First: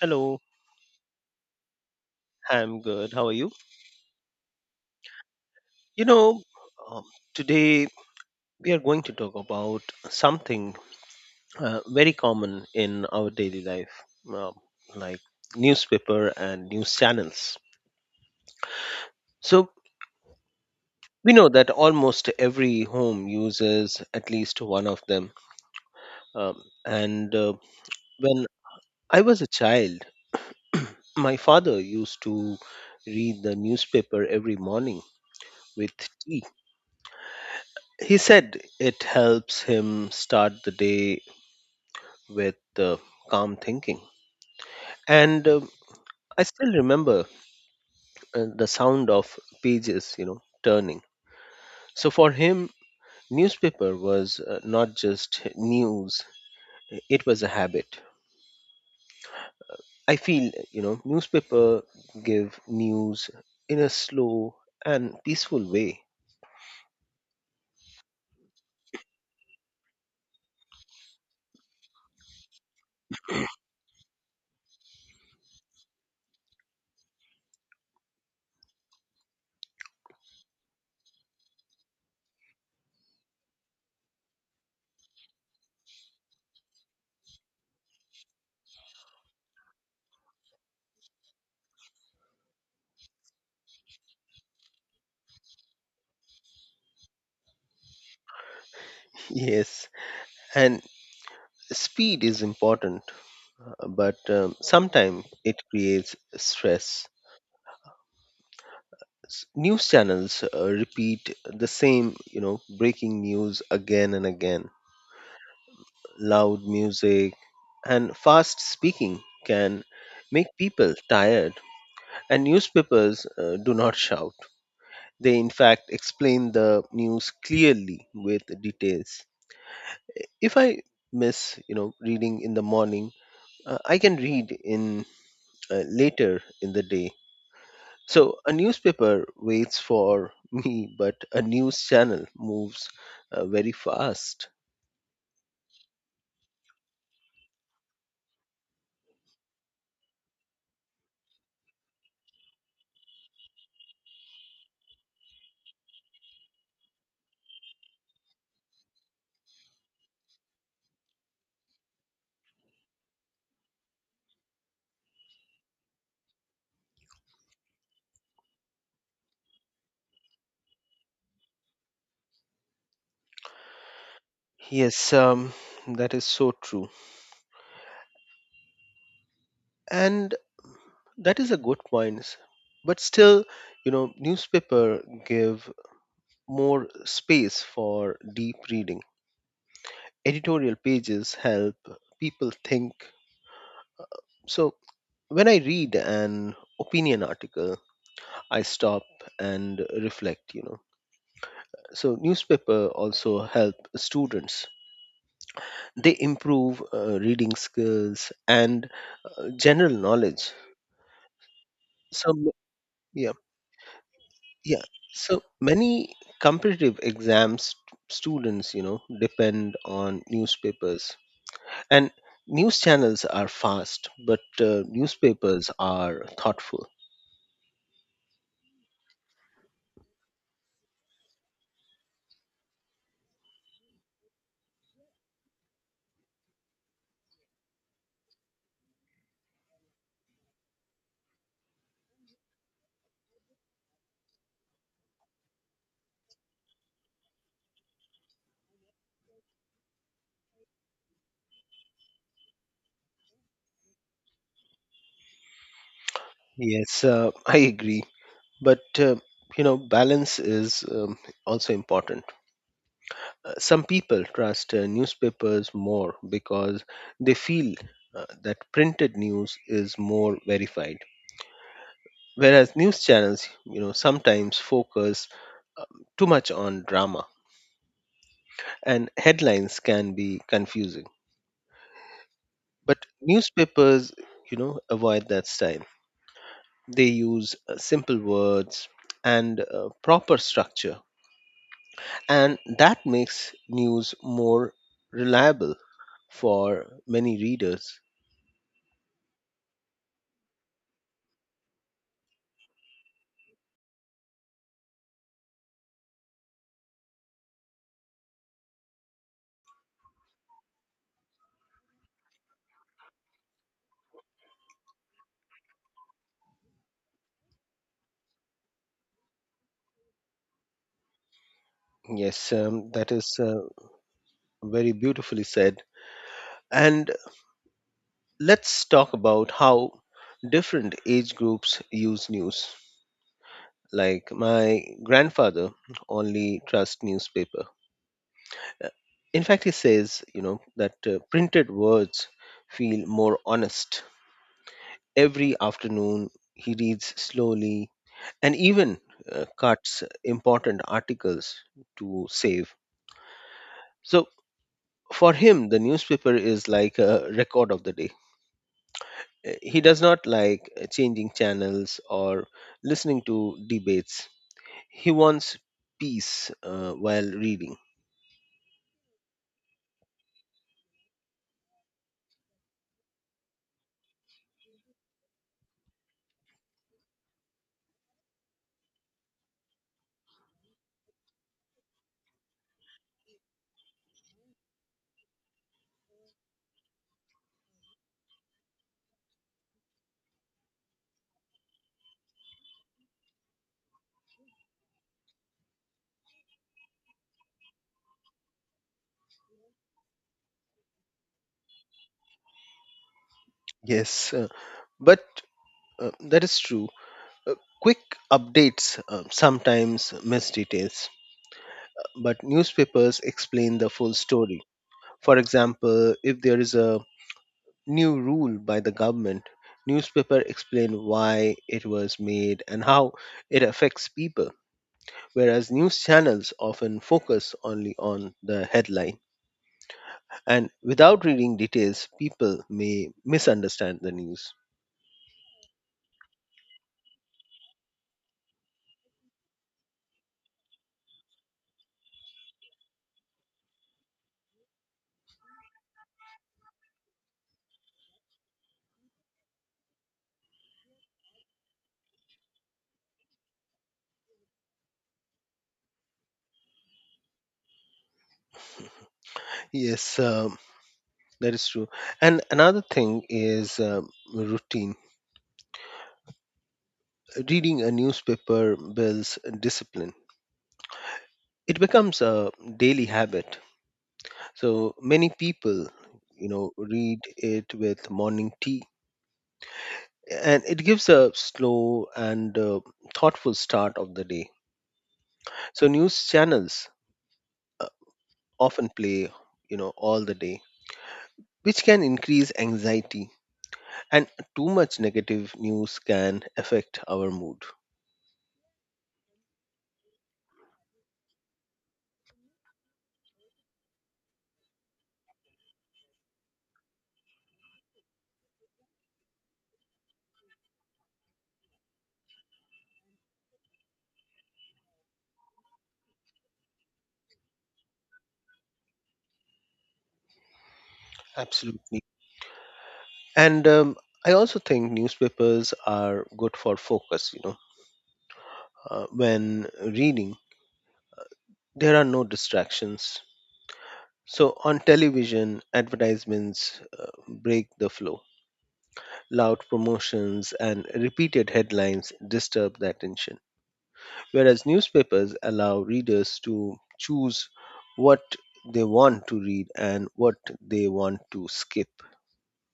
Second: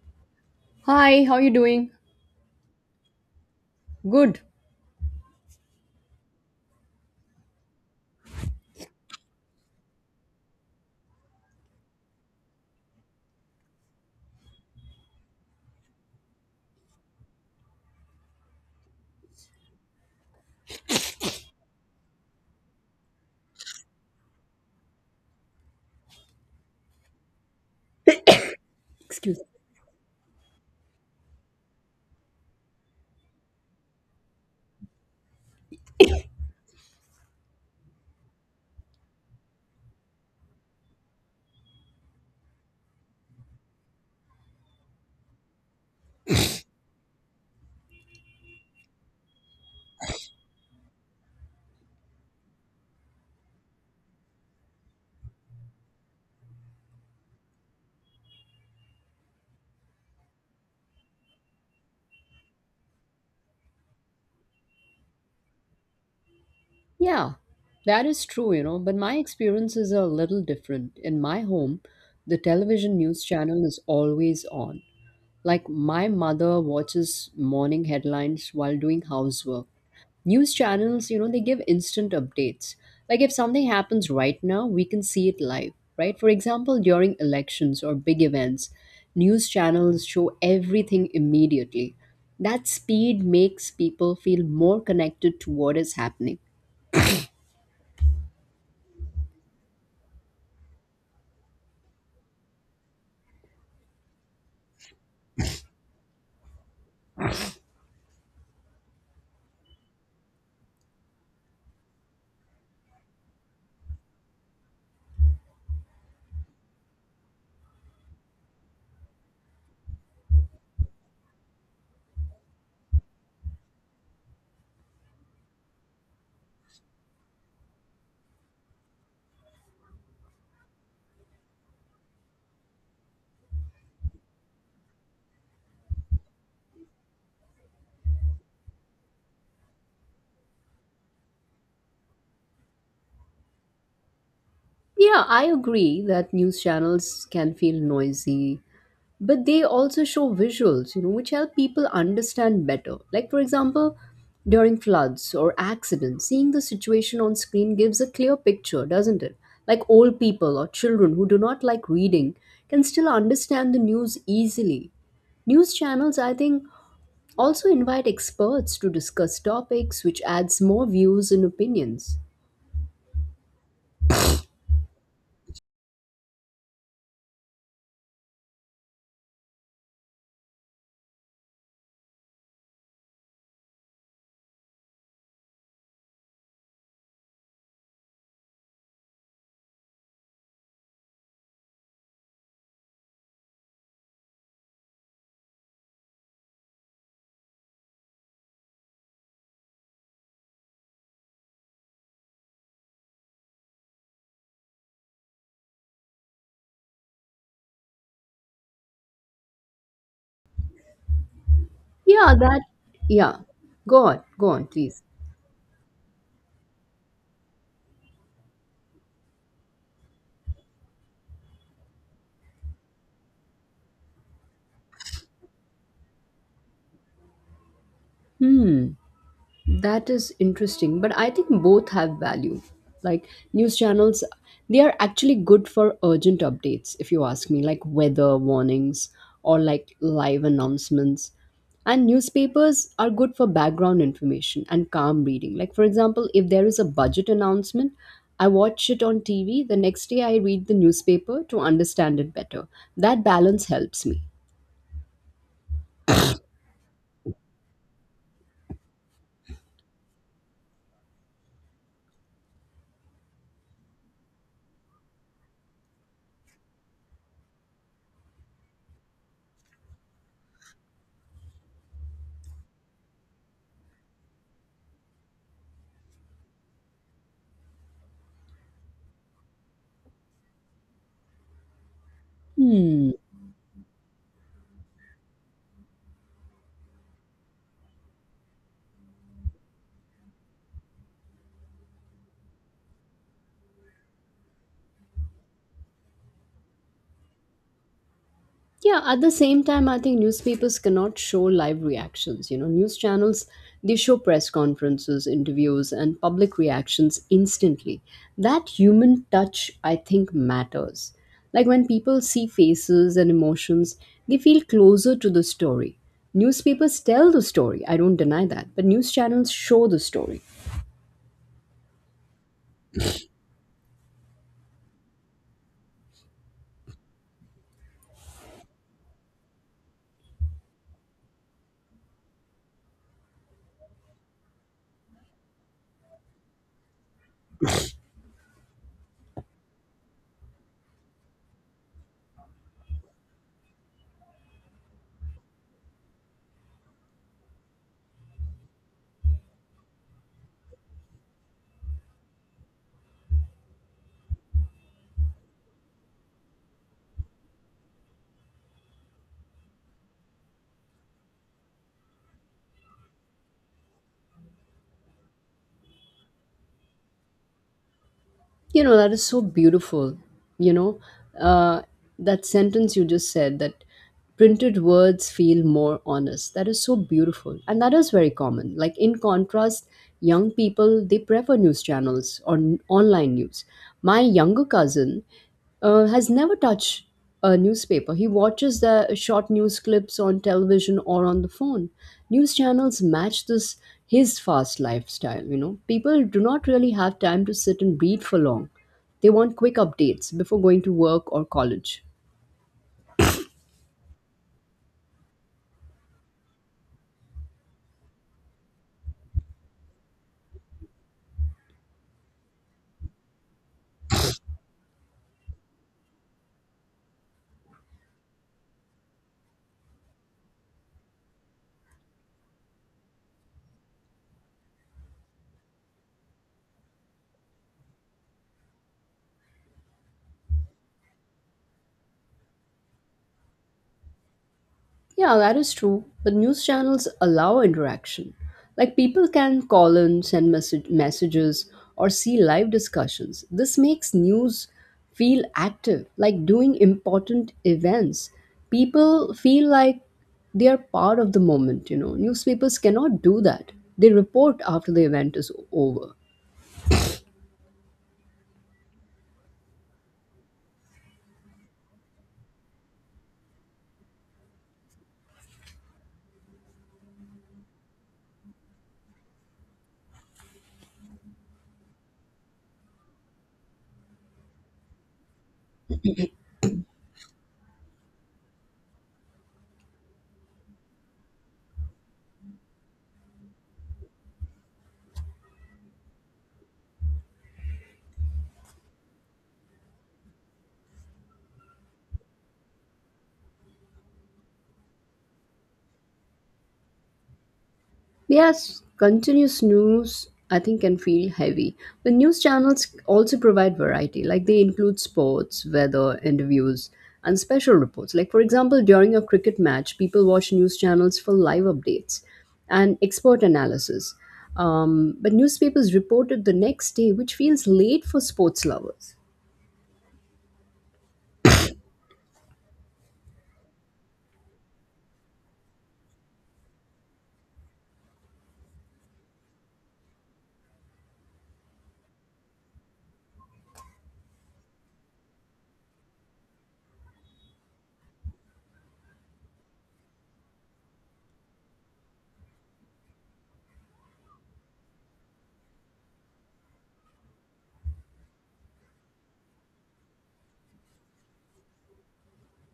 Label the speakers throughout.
Speaker 1: Hello,
Speaker 2: Hi, how are you doing?
Speaker 1: I'm good. How are you?
Speaker 2: Good.
Speaker 1: You know, um, today we are going to talk about something very common in our daily life, um, like newspaper and news channels. So, we know that almost every home uses at least one of them. And when I
Speaker 2: Excuse
Speaker 1: was
Speaker 2: me.
Speaker 1: a child, my father used to read the newspaper every morning with tea. He said it helps him start the day with calm thinking. And I still remember the sound of pages turning. So for him, newspaper was not just news, it was a habit. I feel, newspaper give news in a slow and peaceful way.
Speaker 2: Yeah, that is true, but my experience is a little different. In my home, the television news channel is always on. Like my mother watches morning headlines while doing housework. News channels, they give instant updates. Like if something happens right now, we can see it live, right? For example, during elections or big events, news channels show everything immediately. That speed makes people feel more connected to what is happening.
Speaker 1: Yes, and speed is important, but sometimes it creates stress. News channels repeat the same, breaking news again and again. Loud music and fast speaking can make people tired, and newspapers do not shout. They, in fact, explain the news clearly with details. If I miss, reading in the morning, I can read in later in the day. So a newspaper waits for me, but a news channel moves very fast.
Speaker 2: Yeah, I agree that news channels can feel noisy, but they also show visuals, which help people understand better. Like, for example, during floods or accidents, seeing the situation on screen gives a clear picture, doesn't it? Like old people or children who do not like reading can still understand the news easily. News channels, I think, also invite experts to discuss topics, which adds more views and opinions.
Speaker 1: Yes, that is so true. And that is a good point. But still, you know, newspaper give more space for deep reading. Editorial pages help people think. So when I read an opinion article, I stop and reflect. So newspaper also help students. They improve reading skills and general knowledge. So
Speaker 2: Yeah,
Speaker 1: m-
Speaker 2: that.
Speaker 1: yeah,
Speaker 2: Yeah, go on, go on,
Speaker 1: yeah.
Speaker 2: please.
Speaker 1: So many competitive exams students, you know, depend on newspapers, and news channels are fast, but newspapers are thoughtful.
Speaker 2: Hmm. That is interesting, but I think both have value. Like news channels, they are actually good for urgent updates, if you ask me, like weather warnings or like live announcements. And newspapers are good for background information and calm reading. Like, for example, if there is a budget announcement, I watch it on TV. The next day, I read the newspaper to understand it better. That balance helps me.
Speaker 1: Yes, I agree. But you know, balance is also important. Some people trust newspapers more because they feel that printed news is more verified, whereas news channels, you know, sometimes focus um, too much on drama, and headlines can be confusing, but
Speaker 2: Hmm.
Speaker 1: newspapers, you know, avoid that style. They use simple words and proper structure, and that makes news more reliable for many readers.
Speaker 2: Yeah, at the same time, I think newspapers cannot show live reactions. News channels, they show press conferences, interviews, and public reactions instantly. That human touch, I think, matters. Like when people see faces and emotions, they feel closer to the story. Newspapers tell the story, I don't deny that, but news channels show the story.
Speaker 1: Yes, that is very beautifully said. And let's talk about how different age groups use news. Like my grandfather only trusts newspaper. In fact, he says, you know, that printed words feel more honest. Every afternoon, he reads slowly and even cuts important articles to save. So for him, the newspaper is like a record of the day. He does not like changing channels or listening to debates. He wants peace while reading.
Speaker 2: That is so beautiful. You know, uh, that sentence you just said that printed words feel more honest. That is so beautiful. And that is very common. Like, in contrast, young people, they prefer news channels or online news. My younger cousin, has never touched a newspaper. He watches the short news clips on television or on the phone. News channels match this his fast lifestyle. People do not really have time to sit and read for long. They want quick updates before going to work or college.
Speaker 1: Yes, but that is true. Uh, Quick updates sometimes miss details, but newspapers explain the full story. For example, if there is a new rule by the government, newspaper explain why it was made and how it affects people, whereas news channels often focus only on the headline. And without reading details, people may misunderstand the news.
Speaker 2: Yeah, that is true. But news channels allow interaction. Like people can call in, send messages, or see live discussions. This makes news feel active, like doing important events. People feel like they are part of the moment. Newspapers cannot do that. They report after the event is over.
Speaker 1: Yes, that is true. And another thing is routine. Reading a newspaper builds discipline, it becomes a daily habit. So many people, you know, read it with morning tea. And it gives a slow and thoughtful start of the day. So, news channels often play, you know, all the day, which can increase anxiety. And too much negative news can affect our mood.
Speaker 2: Yes, continuous news I think can feel heavy. But news channels also provide variety, like they include sports, weather, interviews, and special reports. Like for example, during a cricket match, people watch news channels for live updates and expert analysis. But newspapers reported the next day, which feels late for sports lovers.
Speaker 1: Absolutely. And I also think newspapers are good for focus, you know, when reading, there are no distractions. So on television, advertisements break the flow. Loud promotions and repeated headlines disturb the attention, whereas newspapers allow readers to choose what they want to read and what they want to skip.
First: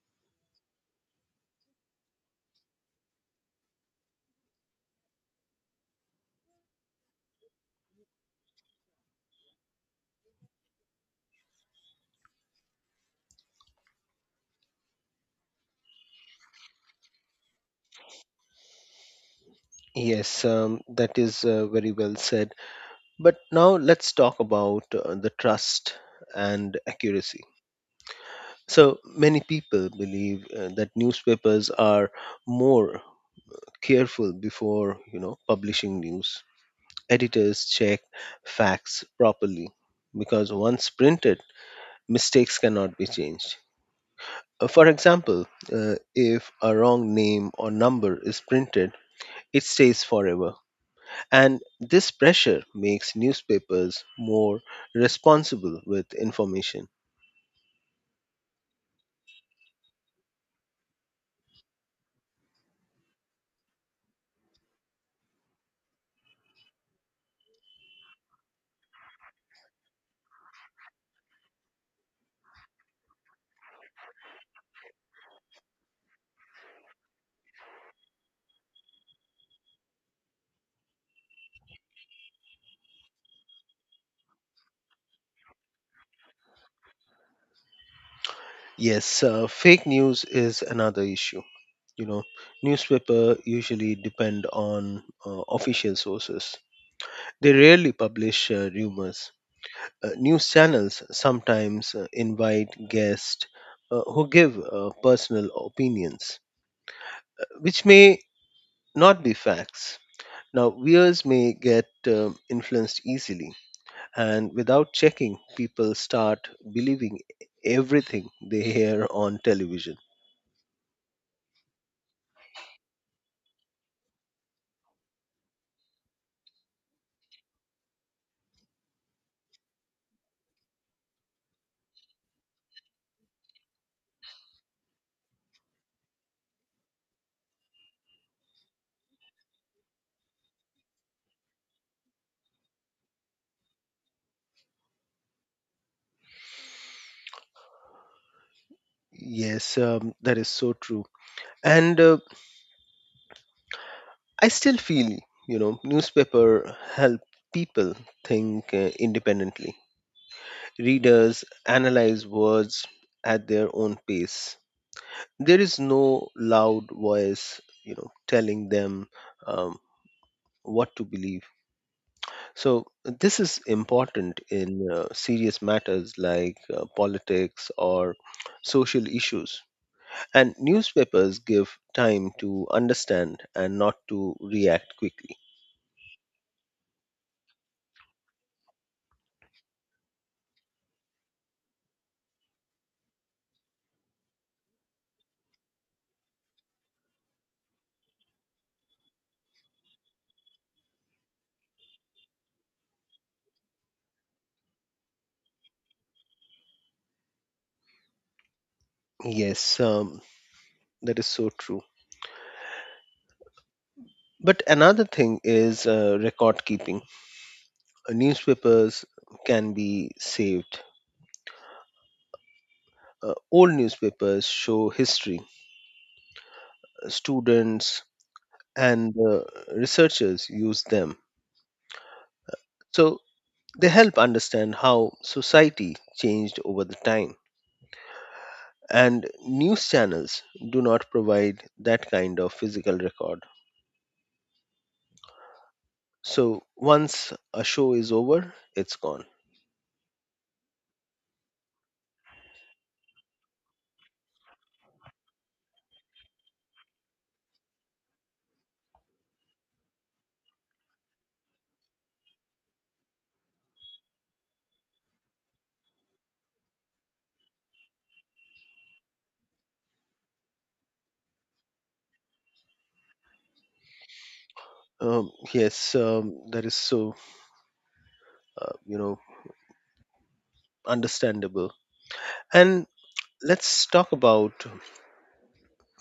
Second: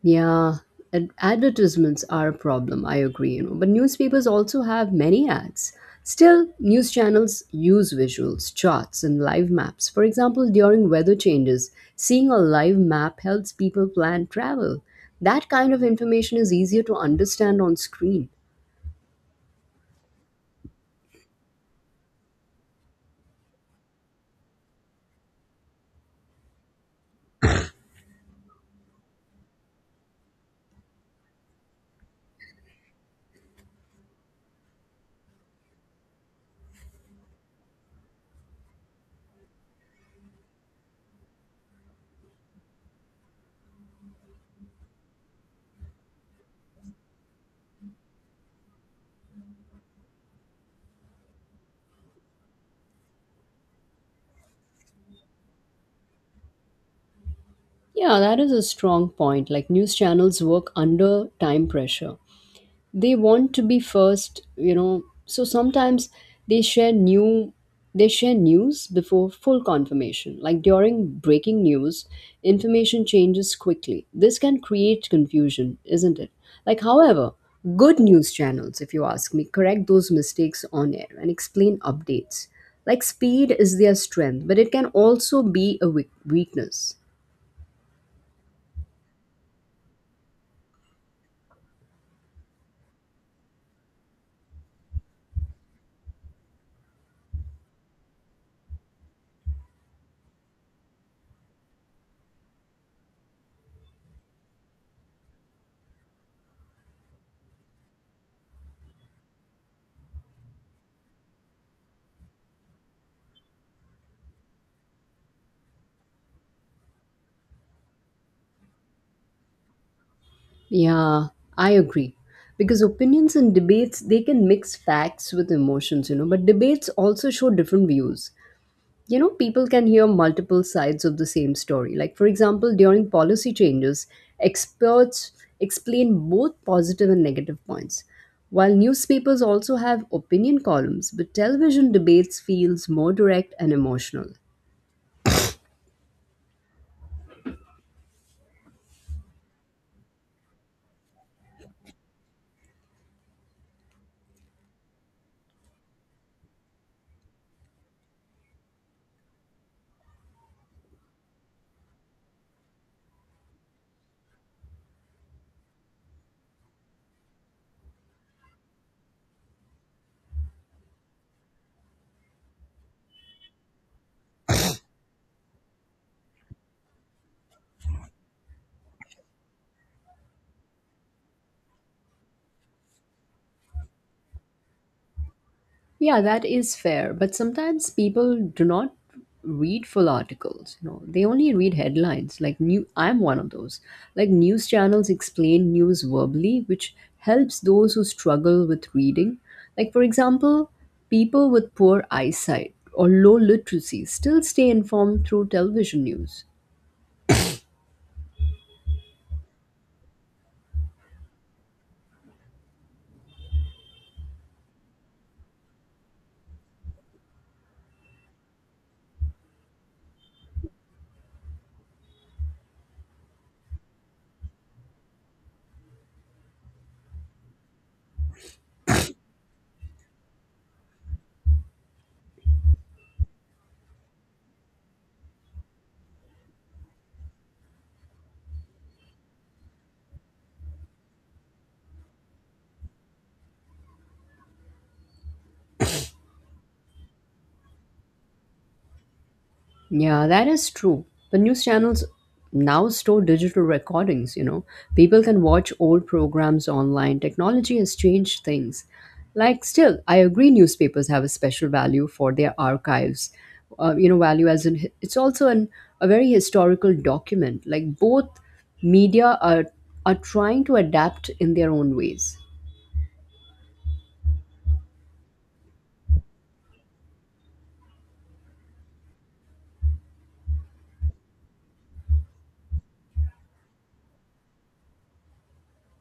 Speaker 2: Yeah, advertisements are a problem, I agree. But newspapers also have many ads. Still, news channels use visuals, charts, and live maps. For example, during weather changes, seeing a live map helps people plan travel. That kind of information is easier to understand on screen.
Speaker 1: Yes, that is very well said. But now let's talk about the trust and accuracy. So many people believe that newspapers are more careful before, you know, publishing news. Editors check facts properly because once printed, mistakes cannot be changed. For example, if a wrong name or number is printed, it stays forever. And this pressure makes newspapers more responsible with information.
Speaker 2: Yeah, that is a strong point. Like news channels work under time pressure. They want to be first, so sometimes they share new they share news before full confirmation. Like during breaking news, information changes quickly. This can create confusion, isn't it? Like, however, good news channels, if you ask me, correct those mistakes on air and explain updates. Like speed is their strength, but it can also be a weakness.
Speaker 1: Yes, fake news is another issue. You know, newspaper usually depend on official sources. They rarely publish rumors. News channels sometimes invite guests who give personal opinions which may not be facts. Now, viewers may get influenced easily, and without checking, people start believing everything they hear on television.
Speaker 2: Yeah, I agree. Because opinions and debates, they can mix facts with emotions, but debates also show different views. People can hear multiple sides of the same story. Like, for example, during policy changes, experts explain both positive and negative points. While newspapers also have opinion columns, but television debates feels more direct and emotional.
Speaker 1: Yes, that is so true. And I still feel, you know, newspaper help people think independently. Readers analyze words at their own pace. There is no loud voice, you know, telling them um, what to believe. So, this is important in serious matters like politics or social issues. And newspapers give time to understand and not to react quickly.
Speaker 2: Yeah, that is fair, but sometimes people do not read full articles. They only read headlines. Like new I'm one of those. Like news channels explain news verbally, which helps those who struggle with reading. Like for example, people with poor eyesight or low literacy still stay informed through television news.
Speaker 1: Yes, that is so true. But another thing is record keeping. Newspapers can be saved. Old newspapers show history. Students and researchers use them. So they help understand how society changed over the time, and news channels do not provide that kind of physical record. So once a show is over, it's gone.
Speaker 2: Yeah, that is true. The news channels now store digital recordings. People can watch old programs online. Technology has changed things. Like, still, I agree newspapers have a special value for their archives. Value as in it's also a very historical document. Like, both media are trying to adapt in their own ways.
Speaker 1: Yes, that is so uh, you know understandable. And let's talk about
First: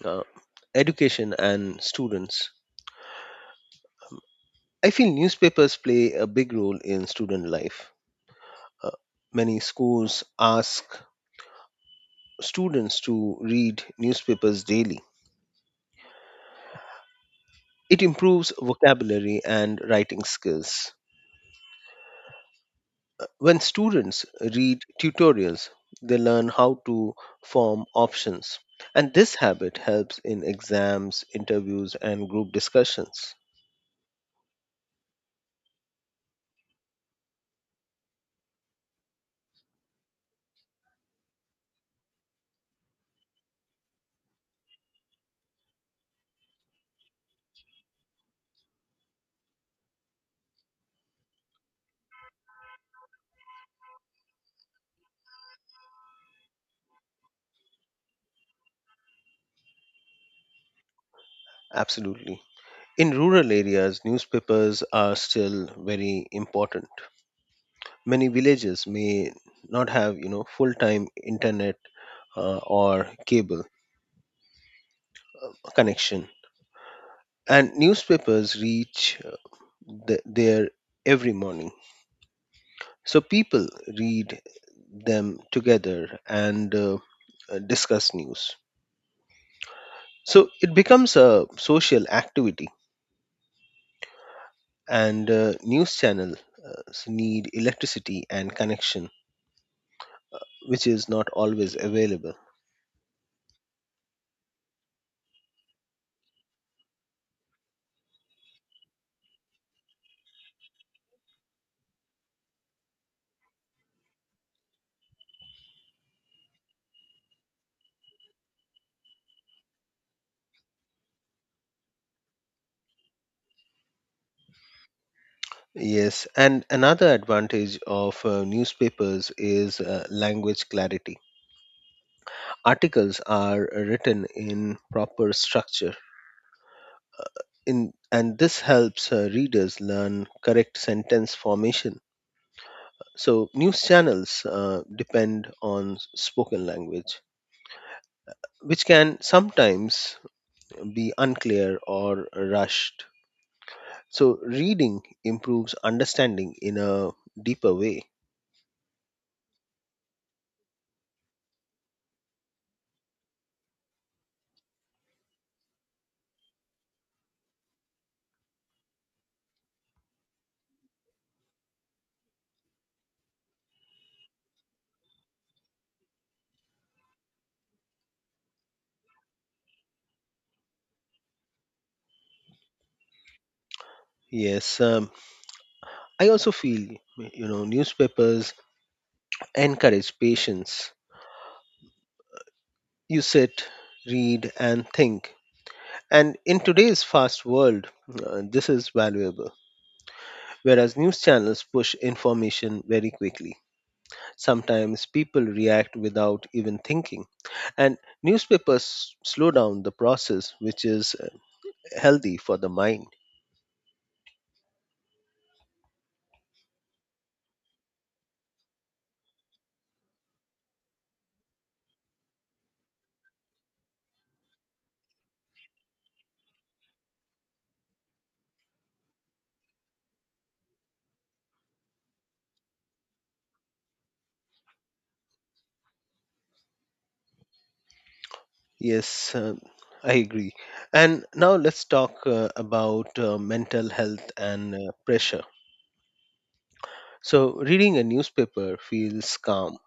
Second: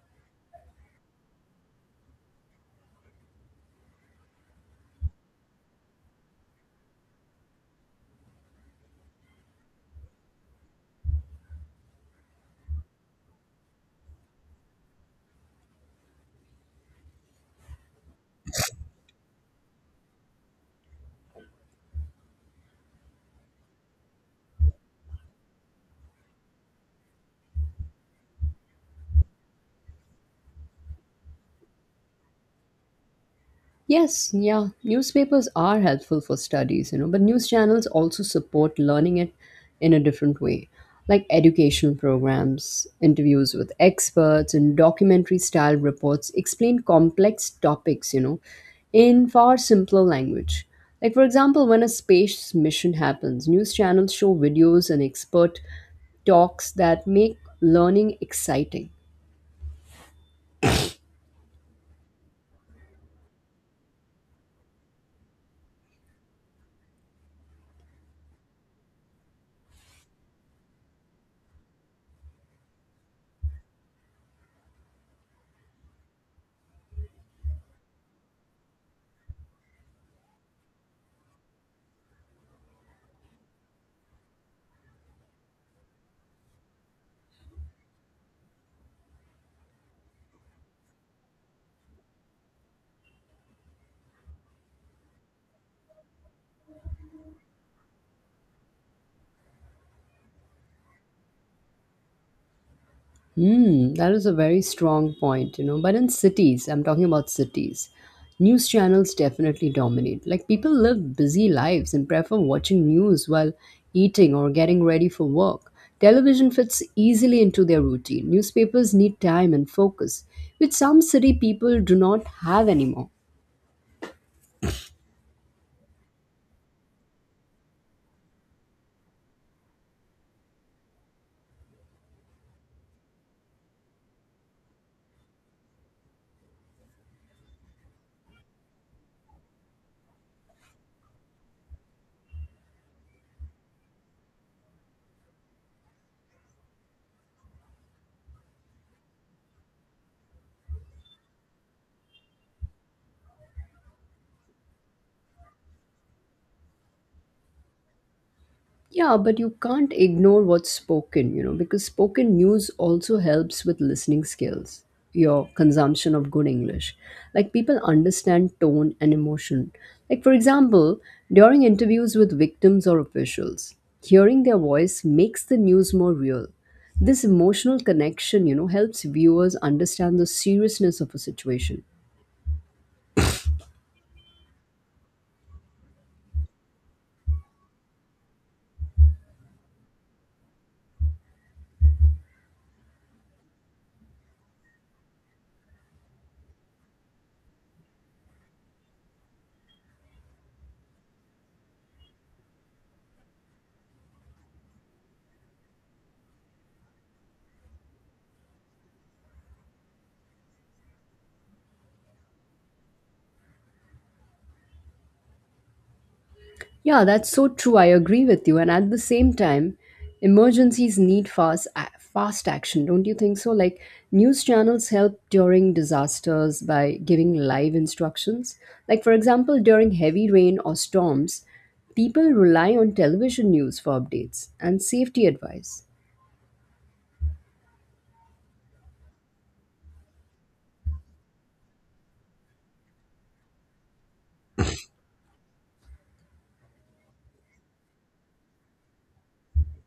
Speaker 1: uh, education and students. I feel newspapers play a big role in student life. Uh, Many schools ask students to read newspapers daily. It improves vocabulary and writing skills. When students read tutorials, they learn how to form options, and this habit helps in exams, interviews, and group discussions.
Speaker 2: Yes, yeah, newspapers are helpful for studies, but news channels also support learning it in a different way, like educational programs, interviews with experts, and documentary style reports explain complex topics, in far simpler language. Like, for example, when a space mission happens, news channels show videos and expert talks that make learning exciting.
Speaker 1: Absolutely. In rural areas, newspapers are still very important. Many villages may not have, you know, full-time internet or cable connection, and newspapers reach the, there every morning. So people read them together and discuss news. So it becomes a social activity, and news channels uh, need electricity and connection, which is not always available.
Speaker 2: Hmm, that is a very strong point. But in cities, I'm talking about cities, news channels definitely dominate. Like people live busy lives and prefer watching news while eating or getting ready for work. Television fits easily into their routine. Newspapers need time and focus, which some city people do not have anymore.
Speaker 1: Yes, and another advantage of newspapers is language clarity. Articles are written in proper structure, in, and this helps readers learn correct sentence formation. So, news channels depend on spoken language, which can sometimes be unclear or rushed. So, reading improves understanding in a deeper way.
Speaker 2: Yeah, but you can't ignore what's spoken, because spoken news also helps with listening skills, your consumption of good English. Like people understand tone and emotion. Like, for example, during interviews with victims or officials, hearing their voice makes the news more real. This emotional connection, helps viewers understand the seriousness of a situation.
Speaker 1: Yes, I also feel, you know, newspapers encourage patience. You sit, read, and think. And in today's fast world, this is valuable, whereas news channels push information very quickly. Sometimes people react without even thinking, and newspapers slow down the process, which is healthy for the mind.
Speaker 2: Yeah, that's so true. I agree with you. And at the same time, emergencies need fast fast action, don't you think so? Like news channels help during disasters by giving live instructions. Like for example, during heavy rain or storms, people rely on television news for updates and safety advice.
Speaker 1: Yes, I agree. And now let's talk about mental health and pressure. So, reading a newspaper feels calm.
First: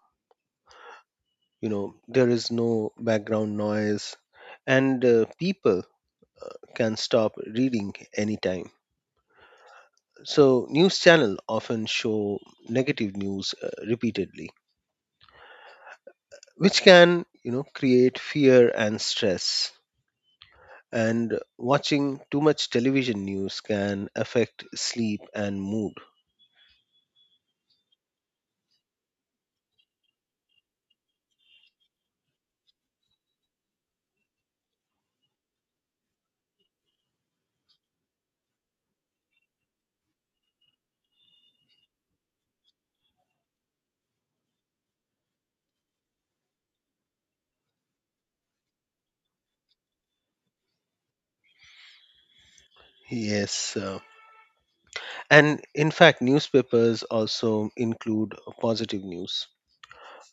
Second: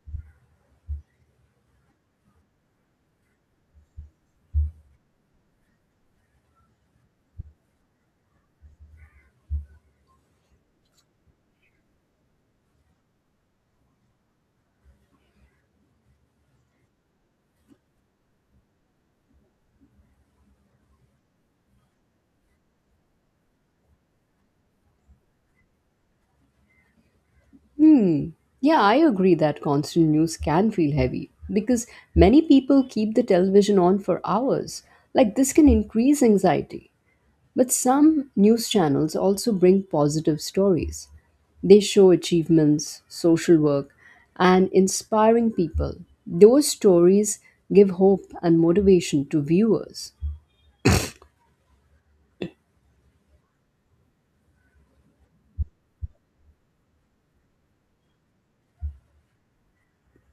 Speaker 1: You know, there is no background noise, and people can stop reading anytime. So, news channel often show negative news repeatedly, which can, you know, create fear and stress, and watching too much television news can affect sleep and mood.
Speaker 2: Hmm. Yeah, I agree that constant news can feel heavy because many people keep the television on for hours. Like this can increase anxiety. But some news channels also bring positive stories. They show achievements, social work, and inspiring people. Those stories give hope and motivation to viewers.
Speaker 1: Yes, and in fact newspapers also include positive news,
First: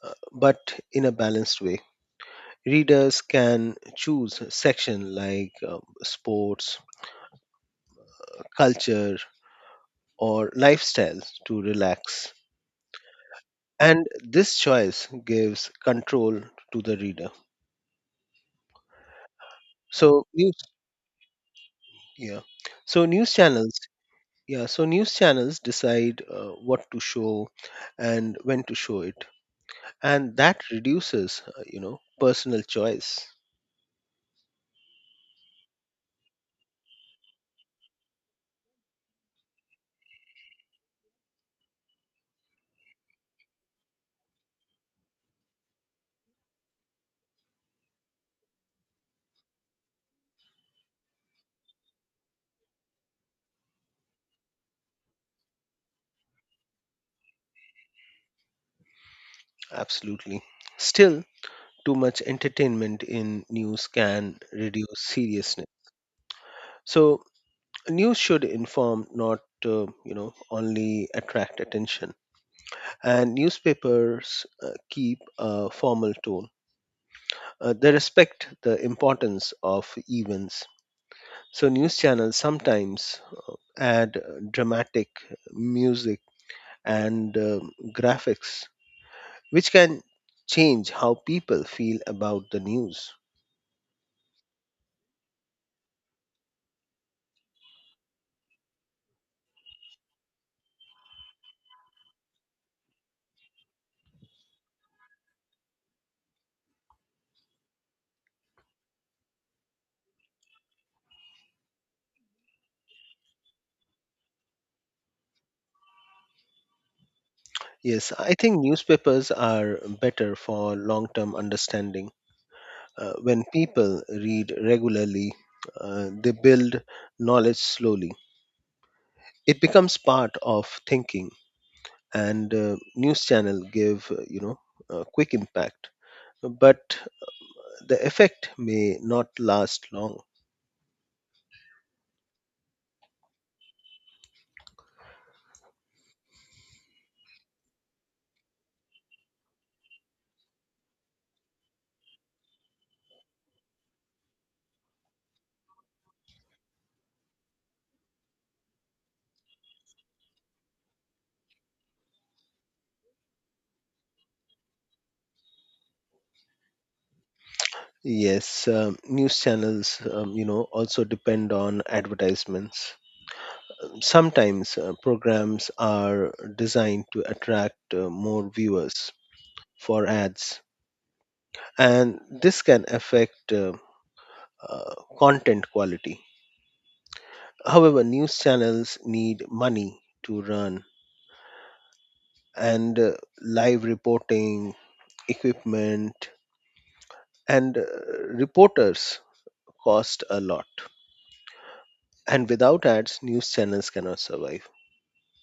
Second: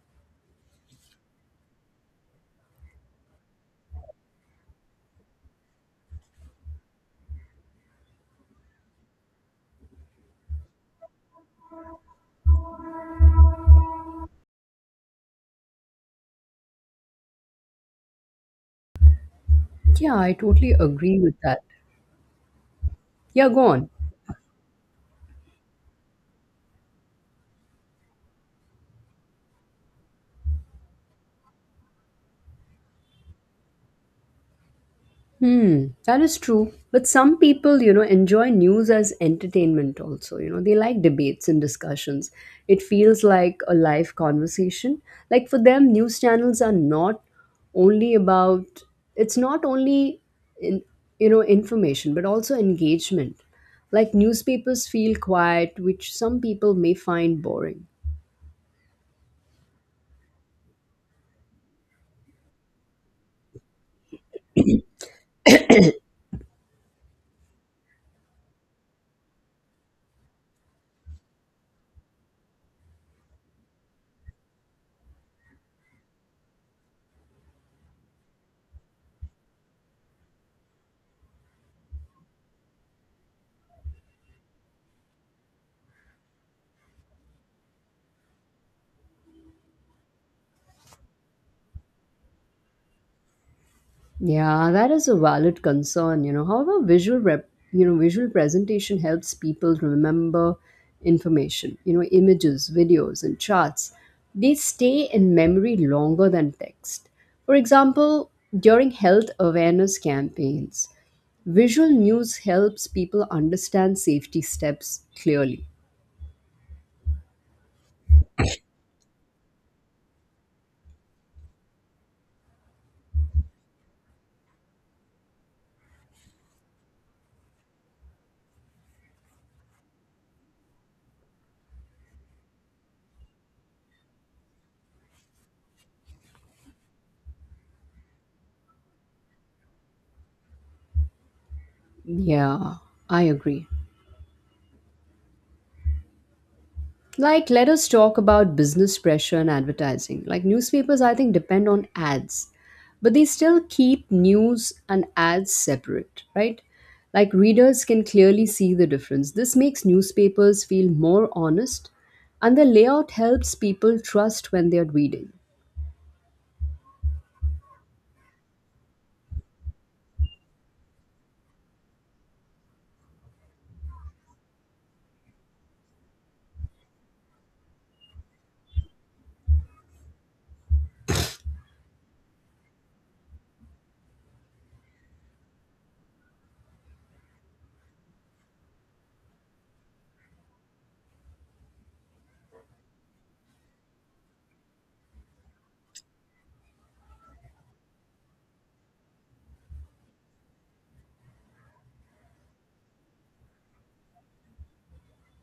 Speaker 1: but in a balanced way. Readers can choose a section like sports, culture, or lifestyle to relax, and this choice gives control to the reader.
Speaker 2: Yeah,
Speaker 1: So
Speaker 2: I
Speaker 1: news.
Speaker 2: totally agree with that.
Speaker 1: Yeah. So news
Speaker 2: Yeah, go
Speaker 1: channels,
Speaker 2: on.
Speaker 1: yeah, so news channels decide what to show and when to show it. And that reduces, personal choice.
Speaker 2: Hmm, that is true. But some people, enjoy news as entertainment also. They like debates and discussions. It feels like a live conversation. Like for them, news channels are not only about, it's not only, in, information, but also engagement. Like newspapers feel quiet, which some people may find boring.
Speaker 1: Absolutely. Still, too much entertainment in news can reduce seriousness. So news should inform, not only attract attention, and newspapers keep a formal tone. They respect the importance of events. So news channels sometimes add dramatic music and graphics, which can change how people feel about the news.
Speaker 2: Yeah, that is a valid concern. However, visual rep, you know, visual presentation helps people remember information. Images, videos, and charts, they stay in memory longer than text. For example, during health awareness campaigns, visual news helps people understand safety steps clearly.
Speaker 1: Yes, I think newspapers are better for long term understanding. When people read regularly, they build knowledge slowly. It becomes part of thinking, and news channel give a quick impact. But the effect may not last long.
Speaker 2: Yeah, I agree. Like, let us talk about business pressure and advertising. Like, newspapers, I think, depend on ads, but they still keep news and ads separate, right? Like, readers can clearly see the difference. This makes newspapers feel more honest, and the layout helps people trust when they're reading.
Speaker 1: Yes, news channels also depend on advertisements. Sometimes programs are designed to attract more viewers for ads, and this can affect content quality. However, news channels need money to run, and live reporting, equipment, and reporters cost a lot. And without ads, news channels cannot survive.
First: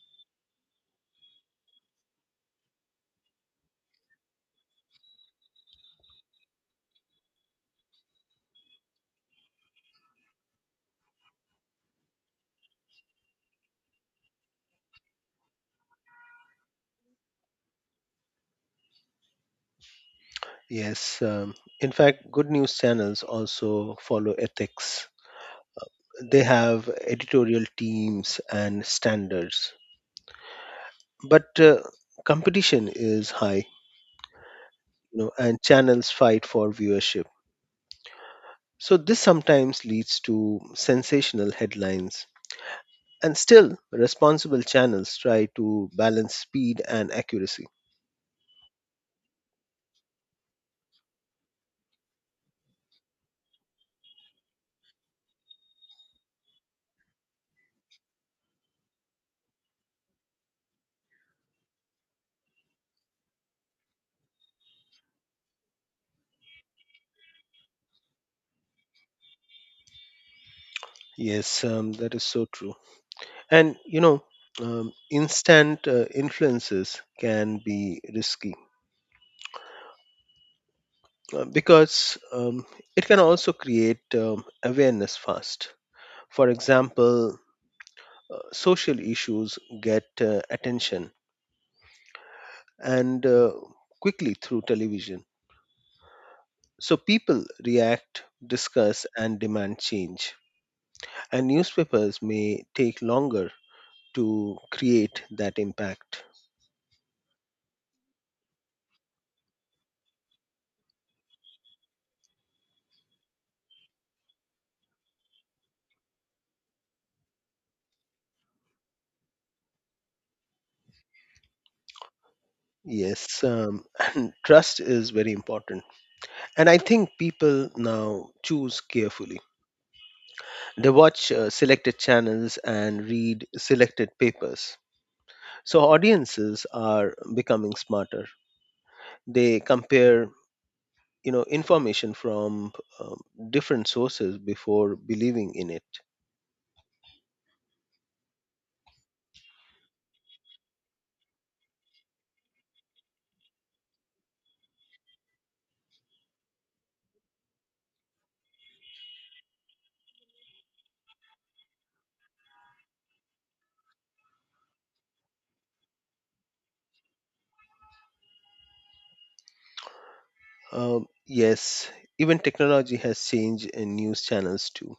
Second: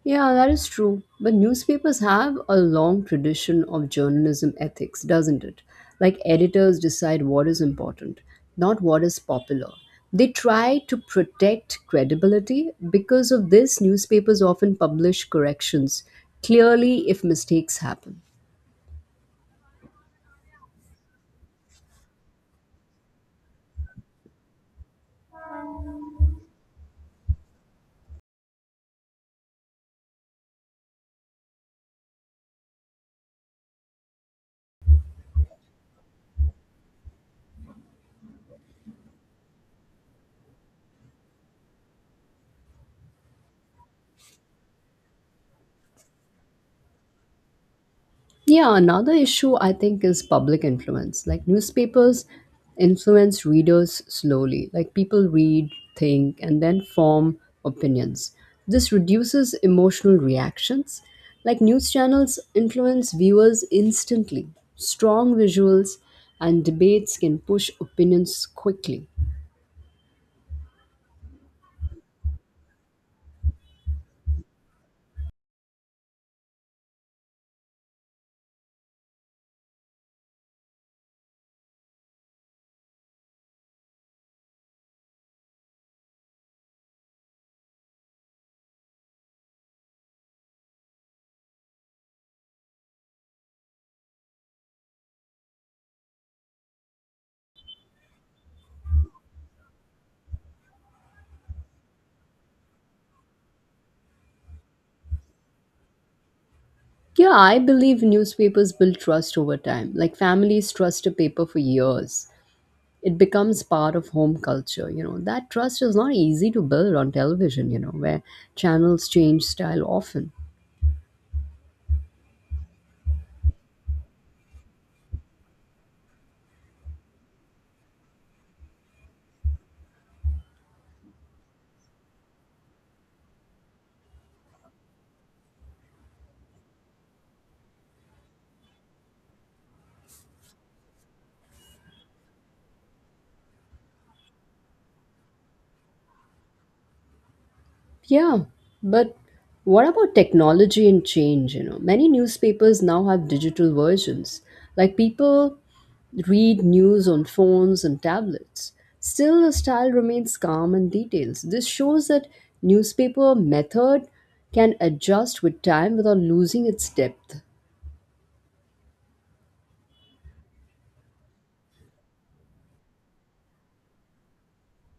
Speaker 2: Yeah, that is true. But newspapers have a long tradition of journalism ethics, doesn't it? Like editors decide what is important, not what is popular. They try to protect credibility. Because of this, newspapers often publish corrections clearly if mistakes happen.
Speaker 1: Yes, in fact, good news channels also follow ethics. They have editorial teams and standards. But competition is high, you know, and channels fight for viewership. So this sometimes leads to sensational headlines. And still, responsible channels try to balance speed and accuracy.
Speaker 2: Yeah, another issue I think is public influence. Like newspapers influence readers slowly. Like people read, think, and then form opinions. This reduces emotional reactions. Like news channels influence viewers instantly. Strong visuals and debates can push opinions quickly.
Speaker 1: Yes, that is so true. And you know, instant influences can be risky because it can also create awareness fast. For example, social issues get attention and quickly through television. So people react, discuss, and demand change. And newspapers may take longer to create that impact.
Speaker 2: Yeah, I believe newspapers build trust over time. Like families trust a paper for years. It becomes part of home culture. That trust is not easy to build on television, where channels change style often.
Speaker 1: Yes, and trust is very important. And I think people now choose carefully. They watch selected channels and read selected papers. So audiences are becoming smarter. They compare, information from um, different sources before believing in it.
Speaker 2: Yeah, but what about technology and change? Many newspapers now have digital versions. Like people read news on phones and tablets. Still, the style remains calm and details. This shows that newspaper method can adjust with time without losing its depth.
Speaker 1: Yes, even technology has changed in news channels too.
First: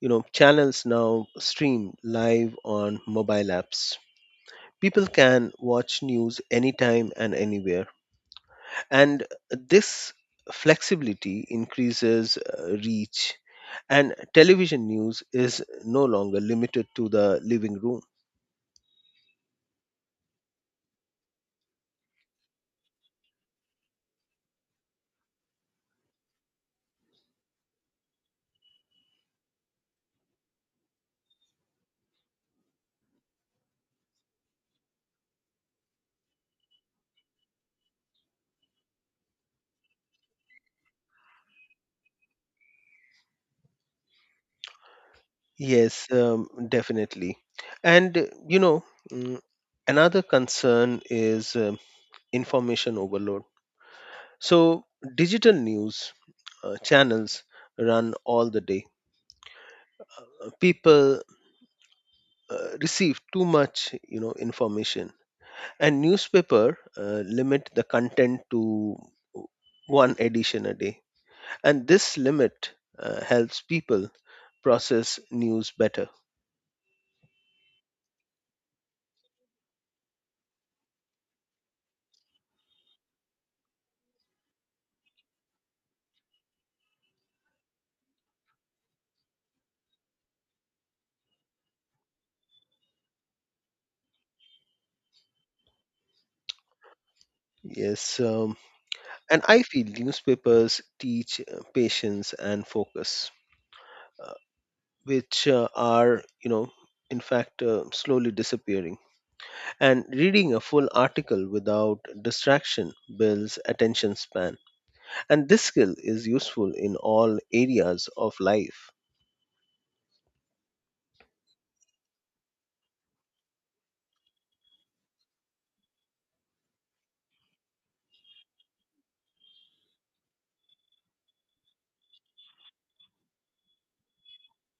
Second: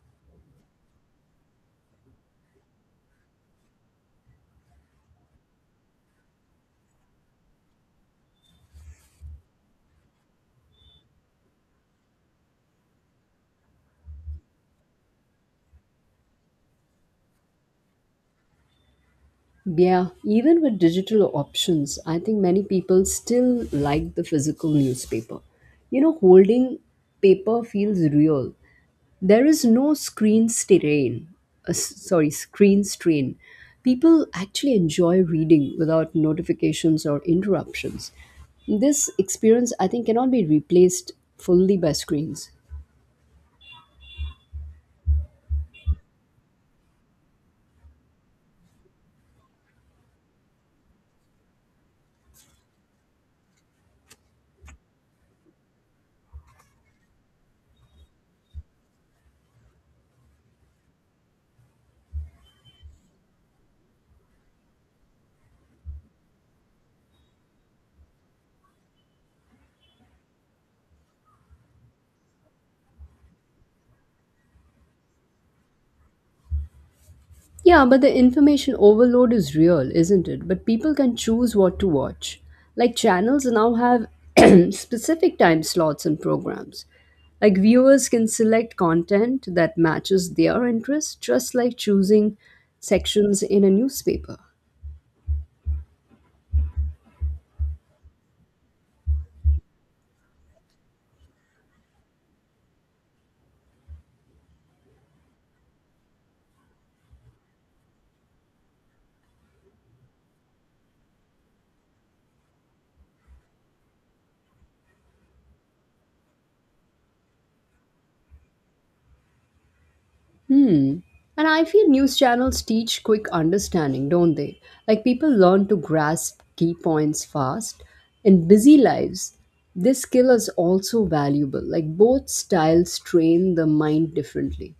Speaker 1: You know, channels now stream live on mobile apps. People can watch news anytime and anywhere, and this flexibility increases reach, and television news is no longer limited to the living room.
Speaker 2: Yeah, even with digital options, I think many people still like the physical newspaper. Holding paper feels real. There is no screen strain. Sorry, screen strain. People actually enjoy reading without notifications or interruptions. This experience, I think, cannot be replaced fully by screens.
Speaker 1: Yes, definitely. And mm, another concern is information overload. So digital news channels run all the day. People receive too much, information. And newspaper limit the content to one edition a day. And this limit helps people process news better.
Speaker 2: Yeah, but the information overload is real, isn't it? But people can choose what to watch. Like channels now have specific time slots and programs. Like viewers can select content that matches their interest, just like choosing sections in a newspaper.
Speaker 1: Yes, and I feel newspapers teach patience and focus, uh, which are, slowly disappearing. And reading a full article without distraction builds attention span. And this skill is useful in all areas of life.
Speaker 2: Hmm. And I feel news channels teach quick understanding, don't they? Like people learn to grasp key points fast. In busy lives, this skill is also valuable. Like both styles train the mind differently.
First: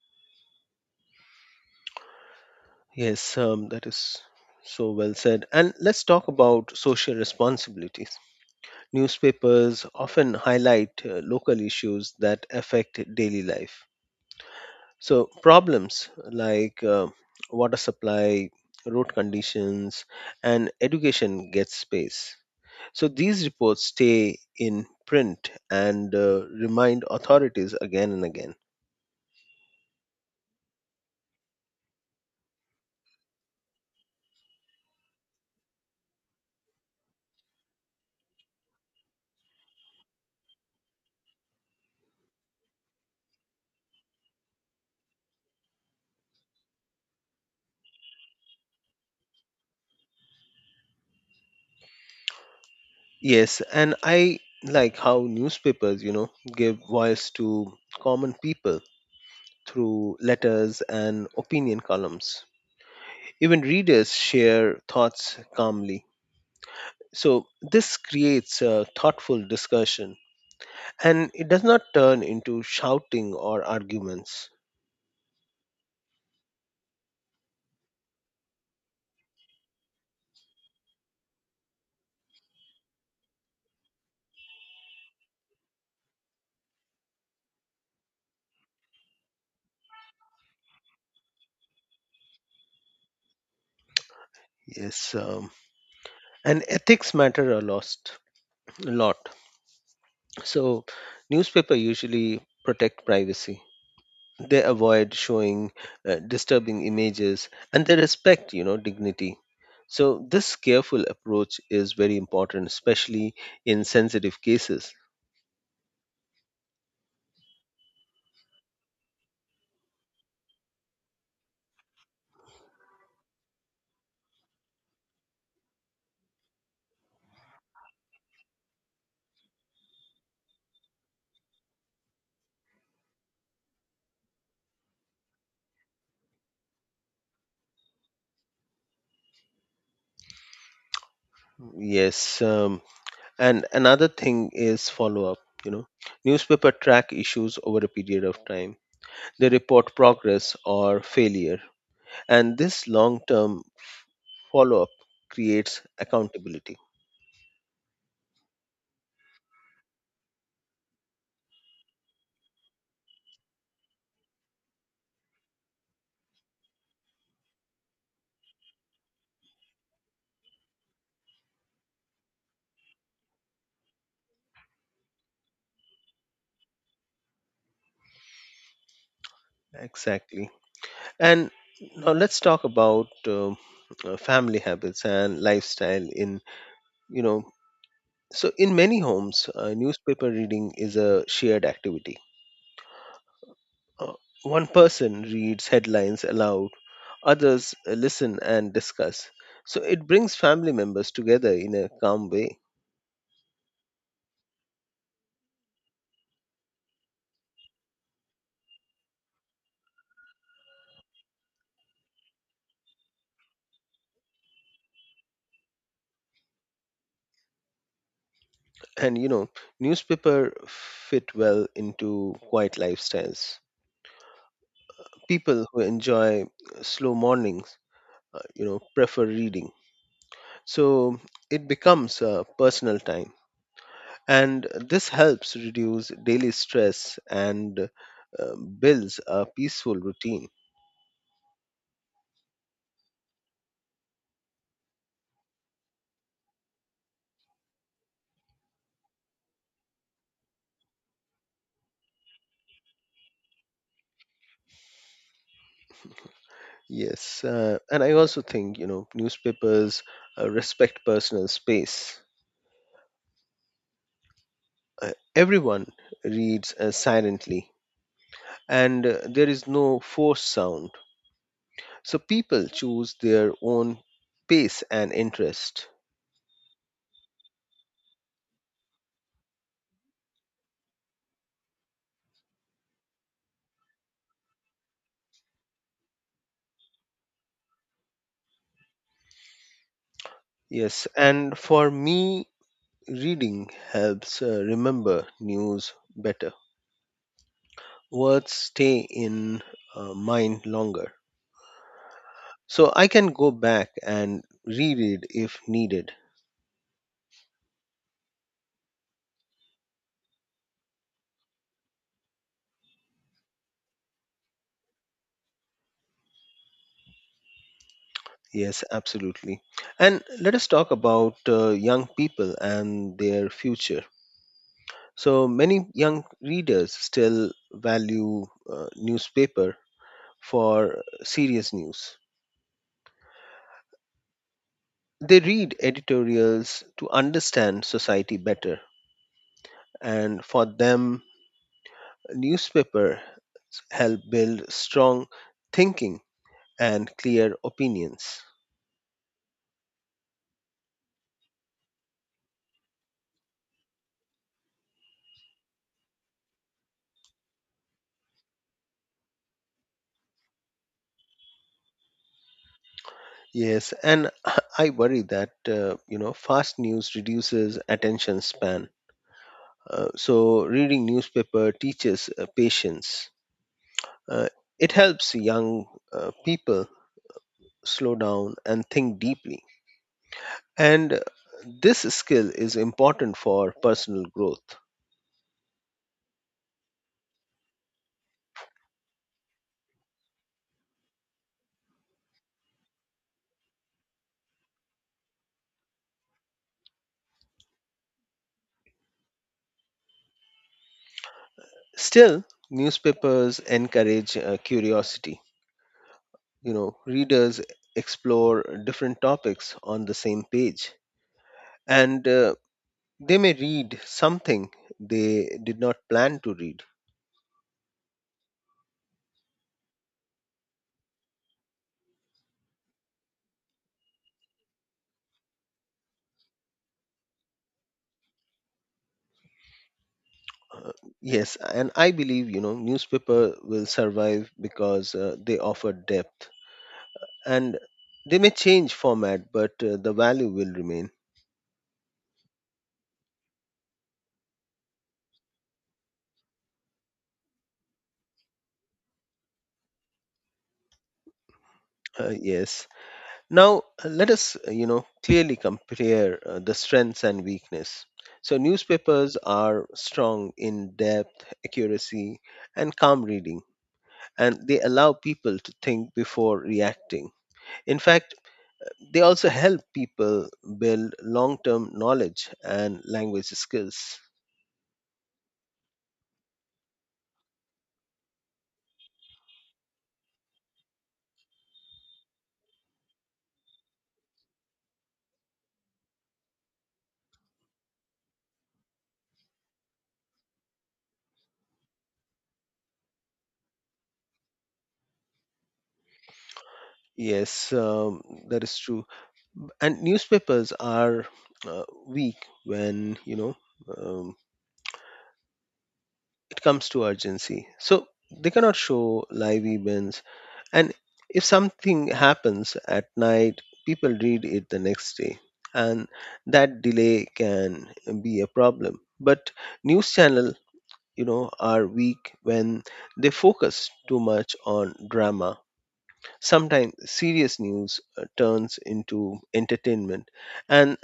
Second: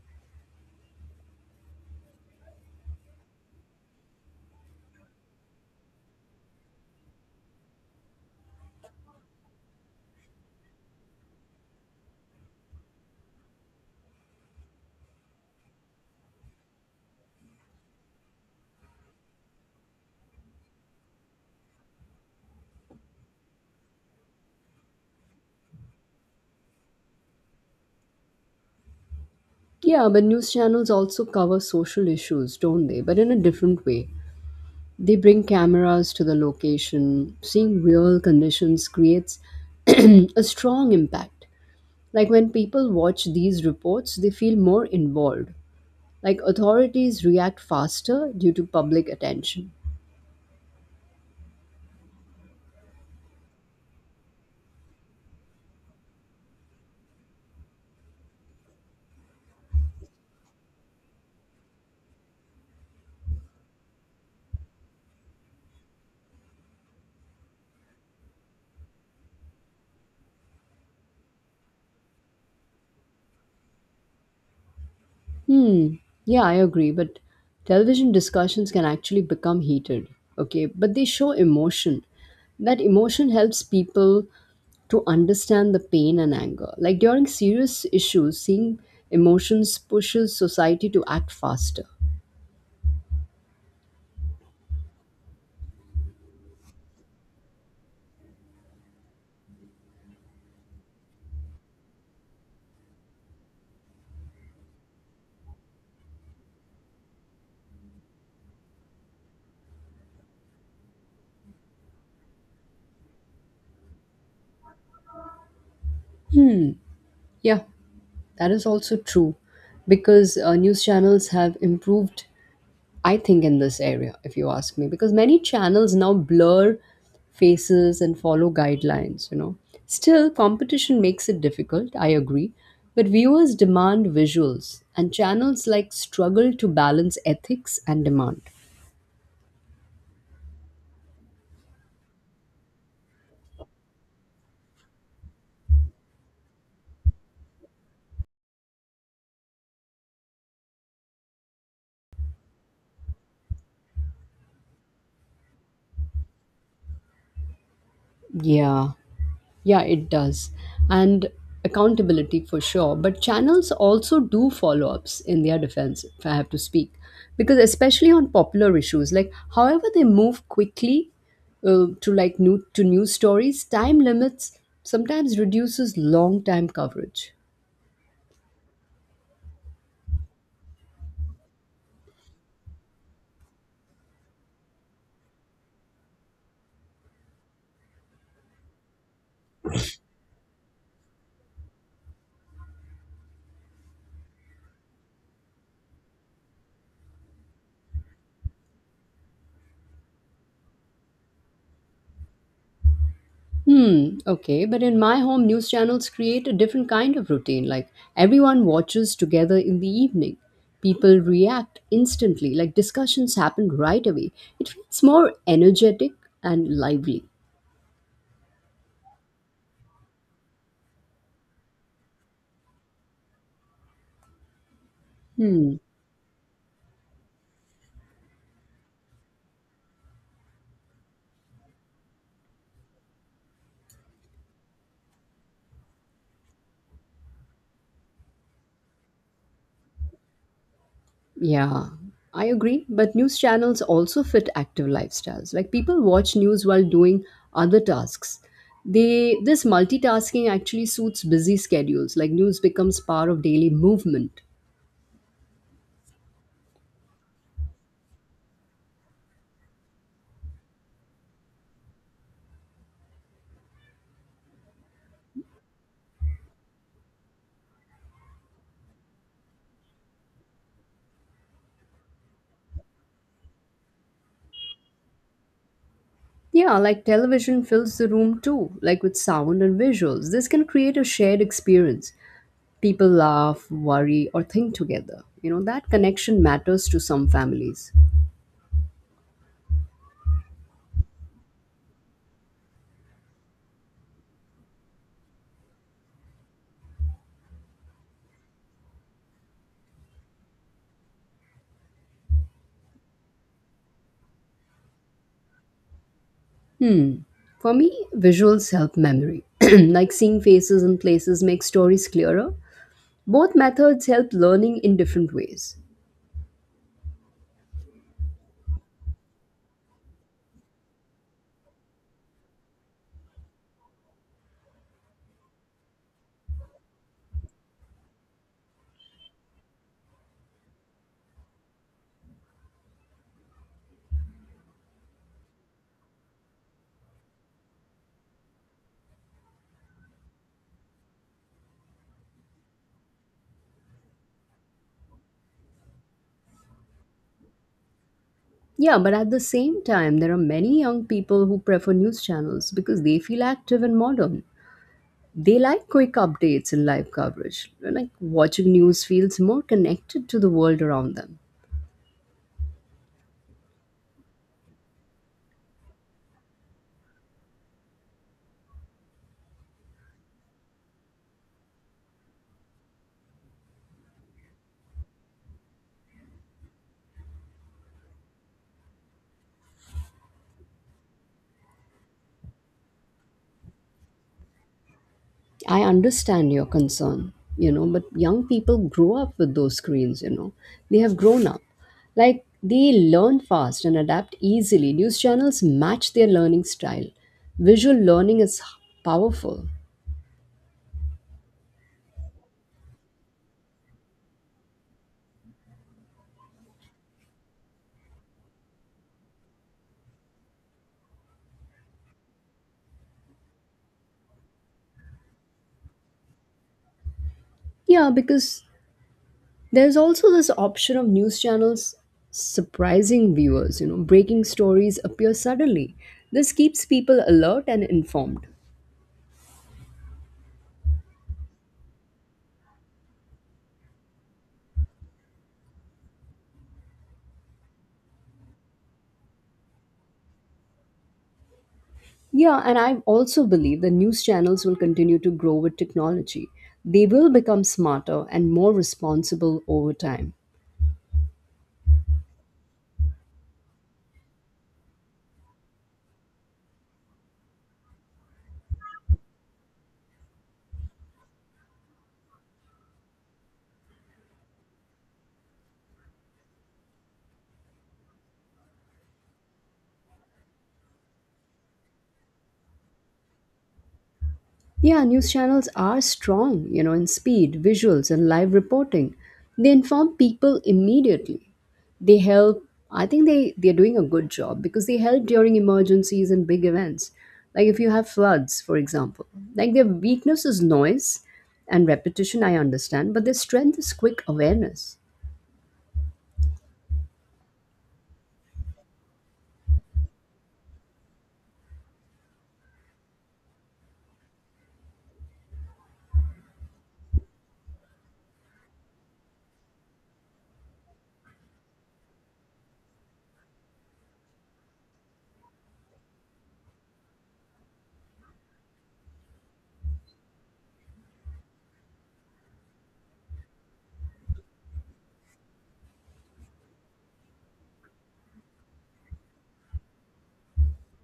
Speaker 1: Yes, that is so well said. And let's talk about social responsibilities. Newspapers often highlight local issues that affect daily life. So, problems like water supply, road conditions, and education get space. So, these reports stay in print and remind authorities again and again.
Speaker 2: Yeah, but news channels also cover social issues, don't they? But in a different way. They bring cameras to the location. Seeing real conditions creates a strong impact. Like when people watch these reports, they feel more involved. Like authorities react faster due to public attention.
Speaker 1: Yes, and I like how newspapers, give voice to common people through letters and opinion columns. Even readers share thoughts calmly. So, this creates a thoughtful discussion, and it does not turn into shouting or arguments.
Speaker 2: Hmm, yeah, I agree, but television discussions can actually become heated, okay? But they show emotion. That emotion helps people to understand the pain and anger. Like during serious issues, seeing emotions pushes society to act faster.
Speaker 1: Yes, and ethics matter a lot. A lot. So, newspaper usually protect privacy. They avoid showing disturbing images, and they respect, dignity. So this careful approach is very important, especially in sensitive cases.
Speaker 2: Yeah, that is also true because news channels have improved, I think, in this area, if you ask me, because many channels now blur faces and follow guidelines, you know. Still, competition makes it difficult, I agree, but viewers demand visuals, and channels like struggle to balance ethics and demand.
Speaker 1: Yes, and another thing is follow up. You know, newspaper track issues over a period of time. They report progress or failure, and this long term follow up creates accountability.
Speaker 2: Yeah, yeah, it does. And accountability for sure. But channels also do follow ups in their defense, if I have to speak. Because, especially on popular issues, like however they move quickly to like news stories, time limits sometimes reduces long time coverage.
Speaker 1: Exactly. And now let's talk about family habits and lifestyle in, you know, so in many homes, newspaper reading is a shared activity. Uh, one person reads headlines aloud, others listen and discuss. So it brings family members together in a calm way.
Speaker 2: Hmm, okay, but in my home, news channels create a different kind of routine. Like everyone watches together in the evening. People react instantly, like discussions happen right away. It feels more energetic and lively.
Speaker 1: And, newspaper fit well into quiet lifestyles. People
Speaker 2: Hmm,
Speaker 1: who enjoy slow mornings, prefer reading. So it becomes a personal time. And this helps reduce daily stress and builds a peaceful routine.
Speaker 2: yeah, I agree. But news channels also fit active lifestyles. Like people watch news while doing other tasks. They this multitasking actually suits busy schedules. Like news becomes part of daily movement.
Speaker 1: Yes. And I also think, newspapers respect personal space. Everyone reads silently, and there is no forced sound. So people choose their own pace and interest.
Speaker 2: Yeah, like television fills the room too, like with sound and visuals. This can create a shared experience. People laugh, worry, or think together. You know, that connection matters to some families.
Speaker 1: Yes. And for me, reading helps remember news better. Words stay in mind longer. So I can go back and reread if needed.
Speaker 2: For me, visuals help memory. Like seeing faces and places make stories clearer. Both methods help learning in different ways.
Speaker 1: Yes, absolutely. And let us talk about young people and their future. So many young readers still value newspaper for serious news. They read editorials to understand society better, and for them, newspaper help build strong thinking and clear opinions.
Speaker 2: Yeah, but at the same time, there are many young people who prefer news channels because they feel active and modern. They like quick updates and live coverage. Like watching news feels more connected to the world around them.
Speaker 1: Yes, and I worry that fast news reduces attention span. So reading newspaper teaches patience. Uh, it helps young people slow down and think deeply. And this skill is important for personal growth.
Speaker 2: I understand your concern, you know, but young people grow up with those screens, you know. They have grown up. Like they learn fast and adapt easily. News channels match their learning style. Visual learning is powerful.
Speaker 1: Still, newspapers encourage curiosity. Readers explore different topics on the same page, and they may read something they did not plan to read.
Speaker 2: Yeah, because there's also this option of news channels surprising viewers, you know, breaking stories appear suddenly. This keeps people alert and informed.
Speaker 1: Uh, yes, and I believe, newspaper will survive because they offer depth, and they may change format, but the value will remain.
Speaker 2: Yeah, and I also believe that news channels will continue to grow with technology. They will become smarter and more responsible over time.
Speaker 1: Yes. Now, let us, clearly compare the strengths and weakness. So, newspapers are strong in depth, accuracy, and calm reading, and they allow people to think before reacting. In fact, they also help people build long term knowledge and language skills.
Speaker 2: Yeah, news channels are strong, you know, in speed, visuals, and live reporting. They inform people immediately. They help. I think they're doing a good job because they help during emergencies and big events. Like if you have floods, for example. Like their weakness is noise and repetition, I understand, but their strength is quick awareness.
Speaker 1: Yes, that is true. And newspapers are weak when, um, it comes to urgency. So they cannot show live events. And if something happens at night, people read it the next day. And that delay can be a problem. But news channel, are weak when they focus too much on drama. Sometimes serious news turns into entertainment, and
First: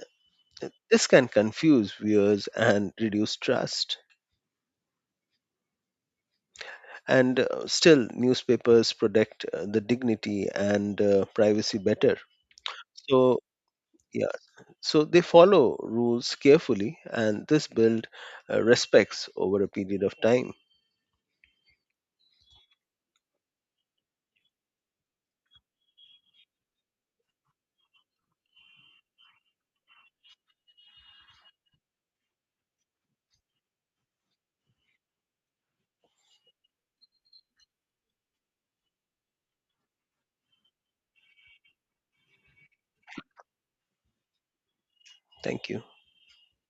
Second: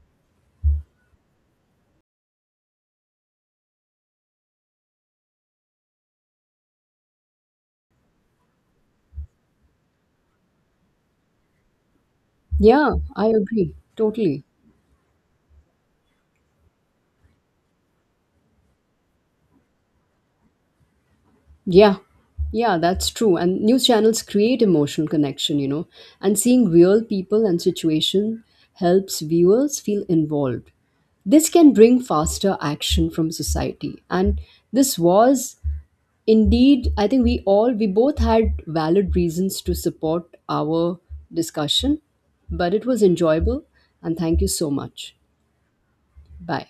Speaker 1: this can confuse viewers and reduce trust. And still, newspapers protect the dignity and privacy better.
Speaker 2: Yeah, I
Speaker 1: So,
Speaker 2: agree.
Speaker 1: yeah,
Speaker 2: Totally.
Speaker 1: so they follow rules carefully, and this build respects over a period of time.
Speaker 2: Yeah, yeah, that's true. And news channels create emotional connection, you know, and seeing real people and situation helps viewers feel involved. This can bring faster action from society. And this was indeed, I think we both had valid reasons to support our discussion, but it was enjoyable. And thank you so much.
Speaker 1: Thank you.
Speaker 2: Bye.